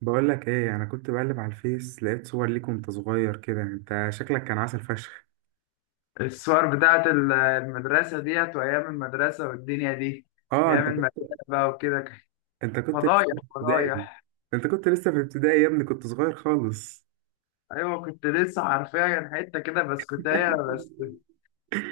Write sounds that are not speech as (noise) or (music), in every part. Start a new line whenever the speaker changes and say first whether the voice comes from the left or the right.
right: بقول لك ايه، انا كنت بقلب على الفيس لقيت صور ليك وانت صغير كده. انت شكلك كان عسل فشخ.
left: الصور بتاعت المدرسة ديت وأيام المدرسة والدنيا دي،
right: اه، انت.
left: أيام المدرسة بقى وكده كان.
right: انت كنت لسه
left: فضايح
right: في ابتدائي.
left: فضايح.
right: انت كنت لسه في ابتدائي يا ابني، كنت صغير خالص.
left: أيوة كنت لسه حرفيا حتة كده بسكوتاية بس.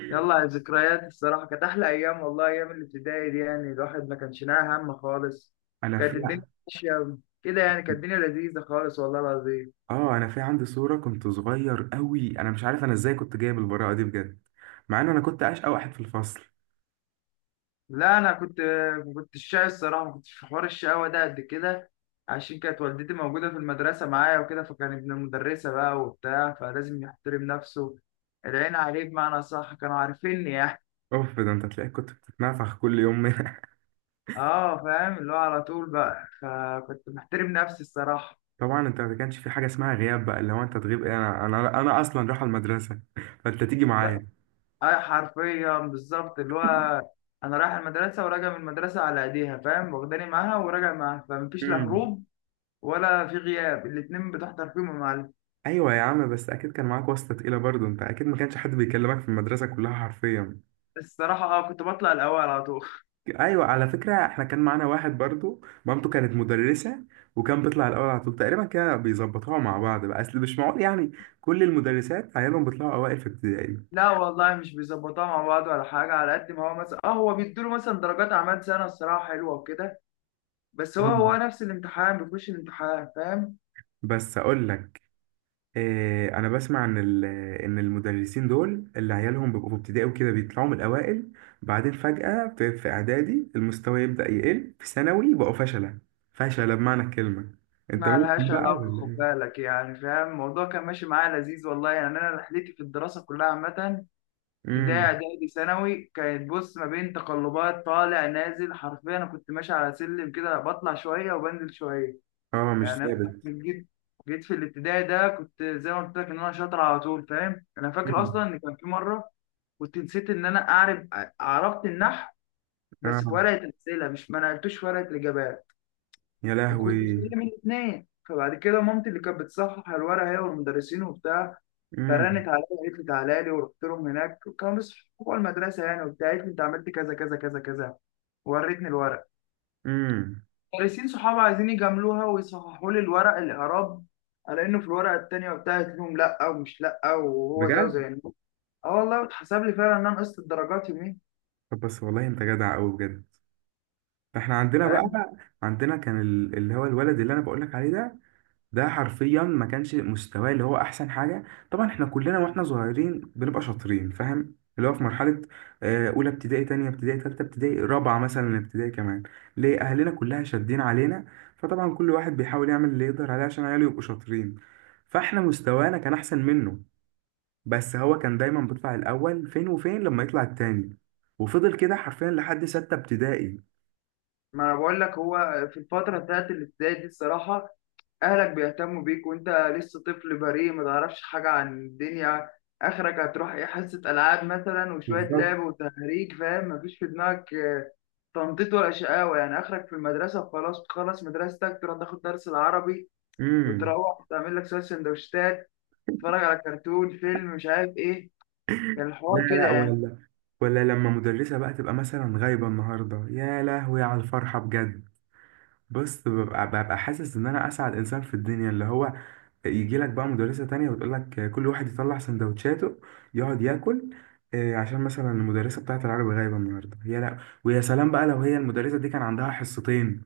left: يلا على الذكريات الصراحة، كانت أحلى أيام والله، أيام الابتدائي دي يعني الواحد ما كانش ناقي هم خالص.
right: انا
left: كانت
right: في
left: الدنيا ماشية كده يعني، كانت الدنيا لذيذة خالص والله العظيم.
right: اه انا في عندي صورة كنت صغير قوي، انا مش عارف انا ازاي كنت جايب البراءة دي بجد. مع ان انا كنت اشقى واحد في الفصل.
left: لا انا كنت ما كنتش شاي الصراحه، ما كنتش في حوار الشقاوه ده قد كده، عشان كانت والدتي موجوده في المدرسه معايا وكده، فكان ابن المدرسه بقى وبتاع فلازم يحترم نفسه. العين عليه بمعنى صح، كانوا عارفيني يعني.
right: اوف، ده انت تلاقيك كنت بتتنفخ كل يوم. (laughs)
left: اه فاهم، اللي هو على طول بقى، فكنت محترم نفسي الصراحه.
right: طبعا، انت ما كانش في حاجة اسمها غياب، بقى اللي هو انت تغيب ايه؟ انا اصلا رايح المدرسة (laughs) فانت تيجي
left: لا
right: معايا.
left: اه حرفيا بالظبط، اللي هو انا رايح المدرسه وراجع من المدرسه على ايديها فاهم، واخداني معاها وراجع معاها، فمفيش لا
right: مم.
left: هروب ولا في غياب، الاتنين بتحضر فيهم يا معلم.
right: ايوه يا عم، بس اكيد كان معاك واسطه تقيله برضو، انت اكيد ما كانش حد بيكلمك في المدرسه كلها حرفيا.
left: الصراحة اه كنت بطلع الأول على طول.
right: ايوه على فكره، احنا كان معانا واحد برضو مامته كانت مدرسه، وكان بيطلع الاول على طول تقريبا. كده بيظبطوها مع بعض بقى، اصل مش معقول يعني كل المدرسات عيالهم بيطلعوا اوائل في ابتدائي.
left: لا والله مش بيظبطوها مع بعض ولا حاجة، على قد ما هو مثلا اه هو بيدوله مثلا درجات أعمال سنة الصراحة حلوة وكده، بس هو
right: مم.
left: نفس الامتحان بيخش الامتحان فاهم.
right: بس اقول لك، انا بسمع ان ان المدرسين دول اللي عيالهم بيبقوا في ابتدائي وكده بيطلعوا من الاوائل، بعدين فجأة في اعدادي المستوى يبدأ يقل، في ثانوي يبقوا فشلة. فشلة بمعنى الكلمة. انت
left: ما
right: منهم
left: لهاش
right: بقى
left: علاقة،
right: ولا
left: خد
right: ايه؟
left: بالك يعني فاهم، الموضوع كان ماشي معايا لذيذ والله يعني. أنا رحلتي في الدراسة كلها عامة، ابتدائي
right: امم.
left: إعدادي ثانوي، كانت بص ما بين تقلبات طالع نازل، حرفيا أنا كنت ماشي على سلم كده، بطلع شوية وبنزل شوية.
right: اه، مش
left: يعني أنا
right: ثابت.
left: جيت جيت في الابتدائي ده كنت زي ما قلت لك إن أنا شاطر على طول فاهم. أنا فاكر أصلا
right: امم.
left: إن كان في مرة كنت نسيت ان انا اعرف، عرفت النحو بس في
right: اه،
left: ورقه الاسئله مش ما نقلتوش في ورقه الاجابات،
right: يا
left: وكنت
right: لهوي.
left: شايل من الاثنين. فبعد كده مامتي اللي كانت بتصحح الورقه هي والمدرسين وبتاع، فرنت
right: امم.
left: عليا قالت لي تعالى لي، ورحت لهم هناك كانوا لسه جوه المدرسه يعني وبتاع. قالت لي انت عملت كذا كذا كذا كذا، وريتني الورق.
right: امم.
left: المدرسين صحابي عايزين يجاملوها ويصححوا لي الورق الاعراب على انه في الورقه التانيه وبتاع، قلت لهم لا، ومش لا وهو زيه
right: بجد.
left: زي النور. اه والله اتحسب لي فعلا ان انا نقصت الدرجات يومين.
right: طب، بس والله انت جدع قوي بجد. احنا عندنا بقى، عندنا كان اللي هو الولد اللي انا بقول لك عليه ده، ده حرفيا ما كانش مستواه اللي هو احسن حاجه. طبعا احنا كلنا واحنا صغيرين بنبقى شاطرين، فاهم؟ اللي هو في مرحله اولى ابتدائي، تانية ابتدائي، تالتة ابتدائي، رابعه مثلا ابتدائي كمان، ليه اهلنا كلها شادين علينا. فطبعا كل واحد بيحاول يعمل اللي يقدر عليه عشان عياله يبقوا شاطرين. فاحنا مستوانا كان احسن منه، بس هو كان دايما بيطلع الاول، فين وفين لما يطلع التاني، وفضل كده حرفيا لحد ستة ابتدائي.
left: ما انا بقول لك، هو في الفتره بتاعت الابتدائي دي الصراحه، اهلك بيهتموا بيك وانت لسه طفل بريء ما تعرفش حاجه عن الدنيا، اخرك هتروح ايه، حصه العاب مثلا وشويه
right: بالظبط.
left: لعب وتهريج فاهم، مفيش في دماغك تنطيط ولا شقاوه يعني. اخرك في المدرسه وخلاص، تخلص مدرستك تروح تاخد درس العربي،
right: امم.
left: وتروح تعمل لك شويه سندوتشات، تتفرج على كرتون فيلم مش عارف ايه. كان
right: لا
left: الحوار كده
right: لا،
left: يعني.
right: ولا، ولا لما مدرسة بقى تبقى مثلا غايبة النهاردة، يا لهوي على الفرحة بجد. بص، ببقى حاسس ان انا اسعد انسان في الدنيا، اللي هو يجي لك بقى مدرسة تانية وتقول لك كل واحد يطلع سندوتشاته، يقعد ياكل، عشان مثلا المدرسة بتاعت العربي غايبة النهاردة يا لا. ويا سلام بقى لو هي المدرسة دي كان عندها حصتين.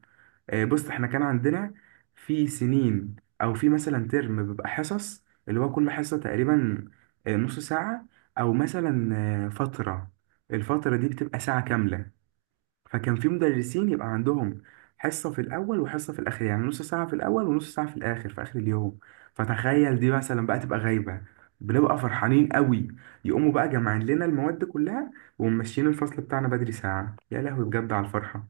right: بص، احنا كان عندنا في سنين، او في مثلا ترم، بيبقى حصص اللي هو كل حصة تقريبا نص ساعة، او مثلا فترة، الفترة دي بتبقى ساعة كاملة. فكان في مدرسين يبقى عندهم حصة في الاول وحصة في الاخر، يعني نص ساعة في الاول ونص ساعة في الاخر في اخر اليوم. فتخيل دي مثلا بقى تبقى غايبة، بنبقى فرحانين قوي، يقوموا بقى جمعين لنا المواد كلها وممشيين الفصل بتاعنا بدري ساعة. يا لهوي بجد على الفرحة.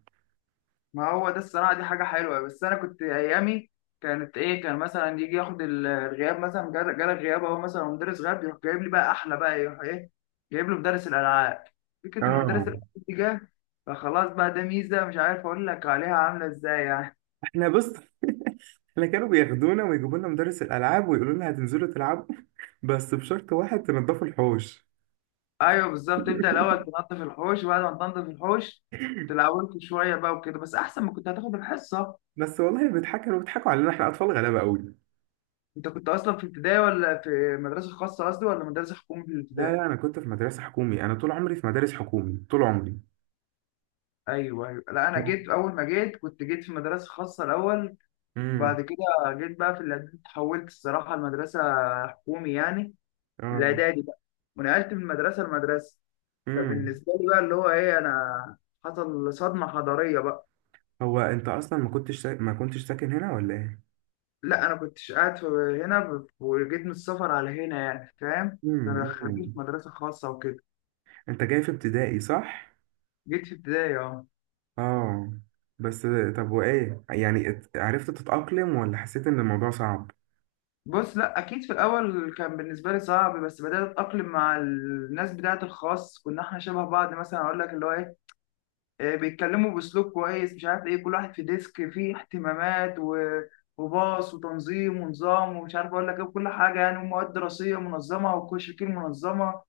left: ما هو ده الصراحة دي حاجة حلوة. بس أنا كنت أيامي كانت إيه، كان مثلا يجي ياخد الغياب مثلا، جالك غياب أهو، مثلا مدرس غاب يروح جايب لي بقى أحلى، بقى يروح إيه، جايب له مدرس الألعاب. فكرة إن مدرس
right: اه،
left: الألعاب دي جه، فخلاص بقى ده ميزة مش عارف أقول لك عليها عاملة إزاي يعني.
right: احنا بص. (laughs) احنا كانوا بياخدونا ويجيبوا لنا مدرس الالعاب ويقولوا لنا هتنزلوا تلعبوا، بس بشرط واحد، تنضفوا الحوش.
left: أيوه بالظبط، تبدأ الأول
right: (laughs)
left: تنظف الحوش، وبعد ما تنظف الحوش تلعبوا شوية بقى وكده، بس أحسن ما كنت هتاخد الحصة.
right: بس والله، كانوا بيضحكوا علينا، احنا اطفال غلابه قوي.
left: أنت كنت أصلا في ابتدائي ولا في مدرسة خاصة قصدي، ولا مدرسة حكومي في
right: لا
left: الابتدائي؟
right: لا، انا كنت في مدرسه حكومي، انا طول عمري في مدارس حكومي طول عمري.
left: ايوه ايوه. لا انا جيت، اول ما جيت كنت جيت في مدرسه خاصه الاول،
right: امم.
left: وبعد كده جيت بقى في الاعدادي، اتحولت الصراحه لمدرسه حكومي يعني، في
right: اه.
left: الاعدادي بقى، ونقلت من مدرسه لمدرسه.
right: امم.
left: فبالنسبه لي بقى اللي هو ايه، انا حصل صدمه حضاريه بقى.
right: هو انت اصلا ما كنتش ساكن هنا ولا ايه؟
left: لا انا كنتش قاعد في هنا، وجيت من السفر على هنا يعني فاهم، فانا
right: امم.
left: دخلوني في
right: أمم.
left: مدرسه خاصه وكده.
right: انت جاي في ابتدائي صح؟
left: جيت في ابتدائي اه.
right: اه. بس طب، وايه يعني، عرفت تتأقلم ولا حسيت ان الموضوع صعب؟
left: بص لا اكيد في الاول كان بالنسبه لي صعب، بس بدات اتاقلم مع الناس بتاعه الخاص، كنا احنا شبه بعض مثلا، اقول لك اللي هو ايه، بيتكلموا باسلوب كويس مش عارف ايه، كل واحد في ديسك فيه اهتمامات وباص وتنظيم ونظام ومش عارف اقول لك ايه وكل حاجه يعني، ومواد دراسيه منظمه وكشكول منظمه.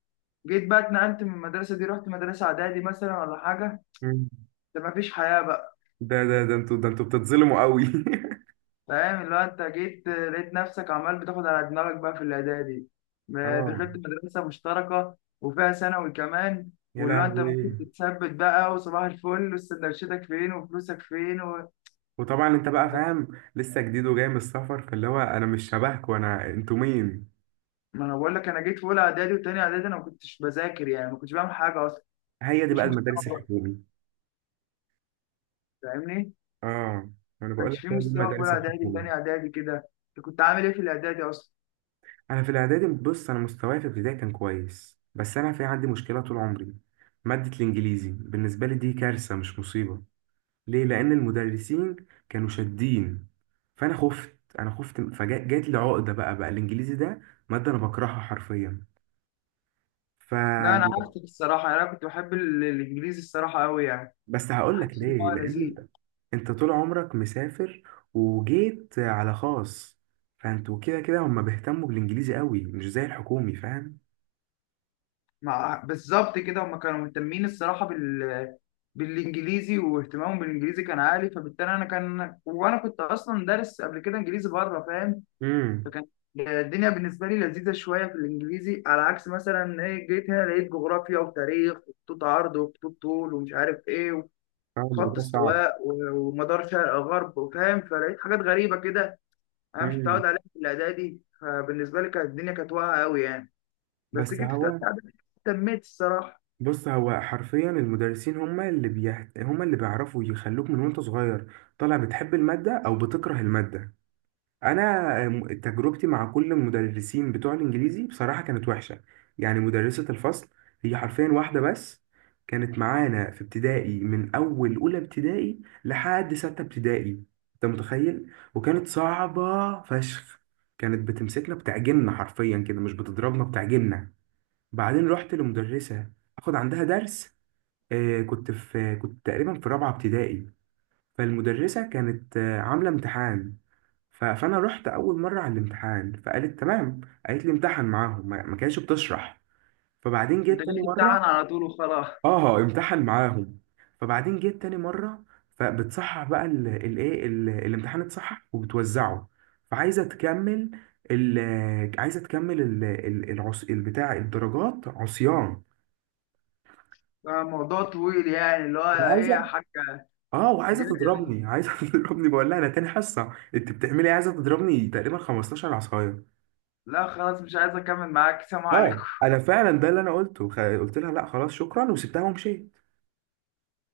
left: جيت بقى اتنقلت من المدرسه دي، رحت مدرسه اعدادي مثلا ولا حاجه،
right: مم.
left: ده مفيش حياه بقى.
right: ده انتوا بتتظلموا قوي.
left: فاهم اللي هو انت جيت لقيت نفسك عمال بتاخد على دماغك بقى في الاعدادي،
right: (laughs)
left: ما
right: اه،
left: دخلت مدرسه مشتركه وفيها ثانوي كمان،
right: يا
left: واللي هو انت ممكن
right: لهوي.
left: تتثبت بقى وصباح الفل، وسندوتشاتك فين وفلوسك فين و...
right: وطبعا انت بقى فاهم، لسه جديد وجاي من السفر، فاللي هو انا مش شبهكوا، انا انتوا مين.
left: ما انا بقول لك، انا جيت في اولى اعدادي وتاني اعدادي انا ما كنتش بذاكر يعني، ما كنتش بعمل حاجه اصلا،
right: هي دي بقى
left: مفيش مستوى
right: المدارس
left: برضه،
right: الحكومي.
left: فاهمني، ما
right: اه، انا بقول
left: كانش
right: لك
left: في
right: هو دي
left: مستوى في اولى
right: المدارس
left: اعدادي
right: الحكومي.
left: تاني اعدادي كده. انت كنت عامل ايه في الاعدادي اصلا؟
right: انا في الاعدادي، بص، انا مستواي في ابتدائي كان كويس، بس انا في عندي مشكله طول عمري، ماده الانجليزي بالنسبه لي دي كارثه مش مصيبه. ليه؟ لان المدرسين كانوا شادين، فانا خفت فجات لي عقده، بقى الانجليزي ده ماده انا بكرهها حرفيا. ف
left: لا انا عكسك الصراحه يعني، انا كنت بحب الانجليزي الصراحه قوي يعني،
right: بس هقول لك
left: حاسس ان
right: ليه،
left: هو
right: لان
left: لذيذ.
right: انت طول عمرك مسافر وجيت على خاص، فانتوا كده كده هم بيهتموا بالانجليزي قوي مش زي الحكومي، فاهم؟
left: مع بالظبط كده، هم كانوا مهتمين الصراحه بالانجليزي، واهتمامهم بالانجليزي كان عالي، فبالتالي انا كان، وانا كنت اصلا دارس قبل كده انجليزي بره فاهم.
right: امم.
left: فكان الدنيا بالنسبه لي لذيذه شويه في الانجليزي، على عكس مثلا ايه، جيت هنا لقيت جغرافيا وتاريخ وخطوط عرض وخطوط طول ومش عارف ايه، وخط
right: الموضوع صعب.
left: استواء ومدار شرق غرب وفاهم، فلقيت حاجات غريبه كده انا مش
right: امم.
left: متعود عليها في الاعدادي، فبالنسبه لي كانت الدنيا كانت واقعه قوي يعني. بس
right: بس
left: جيت في ثالثه
right: هو
left: اعدادي، اهتميت الصراحه.
right: بص هو حرفيا المدرسين، هم اللي بيعرفوا يخلوك من وانت صغير طالع بتحب المادة أو بتكره المادة. انا تجربتي مع كل المدرسين بتوع الانجليزي بصراحه كانت وحشه. يعني مدرسه الفصل هي حرفيا واحده بس، كانت معانا في ابتدائي من اول اولى ابتدائي لحد سته ابتدائي، انت متخيل؟ وكانت صعبه فشخ، كانت بتمسكنا بتعجننا، حرفيا كده مش بتضربنا بتعجننا. بعدين رحت لمدرسه اخد عندها درس، كنت تقريبا في رابعه ابتدائي. فالمدرسه كانت عامله امتحان، فانا رحت اول مره على الامتحان، فقالت تمام، قالت لي امتحن معاهم، ما كانتش بتشرح. فبعدين
left: انت
right: جيت تاني
left: جاي
right: مره.
left: تمتحن على طول وخلاص.
right: اه، امتحن معاهم. فبعدين جيت تاني مره، فبتصحح بقى الامتحان، اتصحح وبتوزعه، فعايزه تكمل عايزه تكمل العص البتاع الدرجات عصيان.
left: موضوع طويل يعني اللي هو، ايه يا
right: وعايزه.
left: حاجة.
right: اه،
left: انت
right: وعايزه
left: جاي مني،
right: تضربني عايزه (laughs) تضربني. بقول لها انا تاني حصه، انت بتعملي إيه؟ عايزه تضربني تقريبا 15 عصايه.
left: لا خلاص مش عايز اكمل معاك، سلام عليكم.
right: اه، انا فعلا ده اللي انا قلته، قلت لها لا خلاص شكرا، وسبتها ومشيت.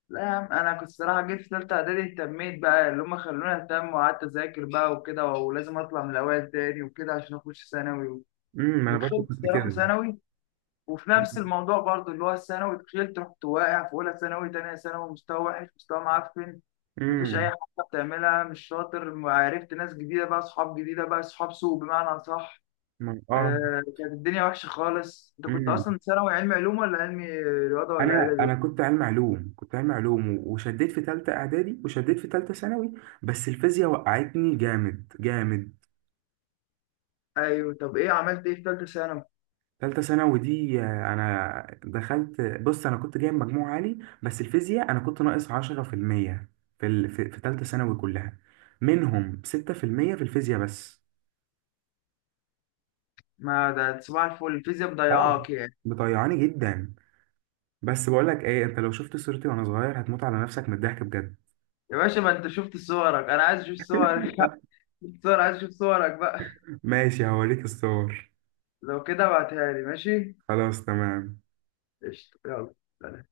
left: لا يا عم، انا كنت صراحة جيت في تالتة اعدادي، اهتميت بقى، اللي هم خلوني اهتم، وقعدت اذاكر بقى وكده، ولازم اطلع من الاوائل تاني وكده عشان اخش ثانوي و...
right: امم. انا برضه
left: ودخلت
right: كنت
left: الصراحة
right: كده.
left: ثانوي. وفي نفس الموضوع برضو اللي هو الثانوي، دخلت رحت واقع في اولى ثانوي تانية ثانوي، مستوى وحش مستوى معفن، مفيش اي
right: امم.
left: حاجه بتعملها، مش شاطر، عرفت ناس جديده بقى، اصحاب جديده بقى، اصحاب سوء بمعنى اصح،
right: اه.
left: كانت الدنيا وحشة خالص. انت كنت
right: امم.
left: اصلا ثانوي علمي علوم ولا علمي رياضة ولا
right: انا
left: ادبي؟
right: انا كنت علم علوم وشديت في ثالثه اعدادي، وشديت في ثالثه ثانوي. بس الفيزياء وقعتني جامد جامد.
left: ايوه، طب ايه عملت ايه في ثالثة ثانوي؟
right: ثالثه ثانوي دي، انا دخلت بص انا كنت جايب مجموع عالي، بس الفيزياء انا كنت ناقص 10% في المية في ثالثه ثانوي كلها، منهم 6% في المية في الفيزياء بس.
left: ما ده صباح الفل، الفيزياء
right: اه،
left: مضيعاك يعني.
right: مطيعاني جدا. بس بقول لك ايه، انت لو شفت صورتي وانا صغير هتموت على نفسك من الضحك بجد.
left: يا باشا ما انت شفت صورك، انا عايز اشوف صورك (laughs) شفت صور، عايز اشوف صورك بقى.
right: ماشي، هوريك الصور.
left: لو كده ابعتها لي، ماشي.
right: خلاص، تمام.
left: قشطة يلا.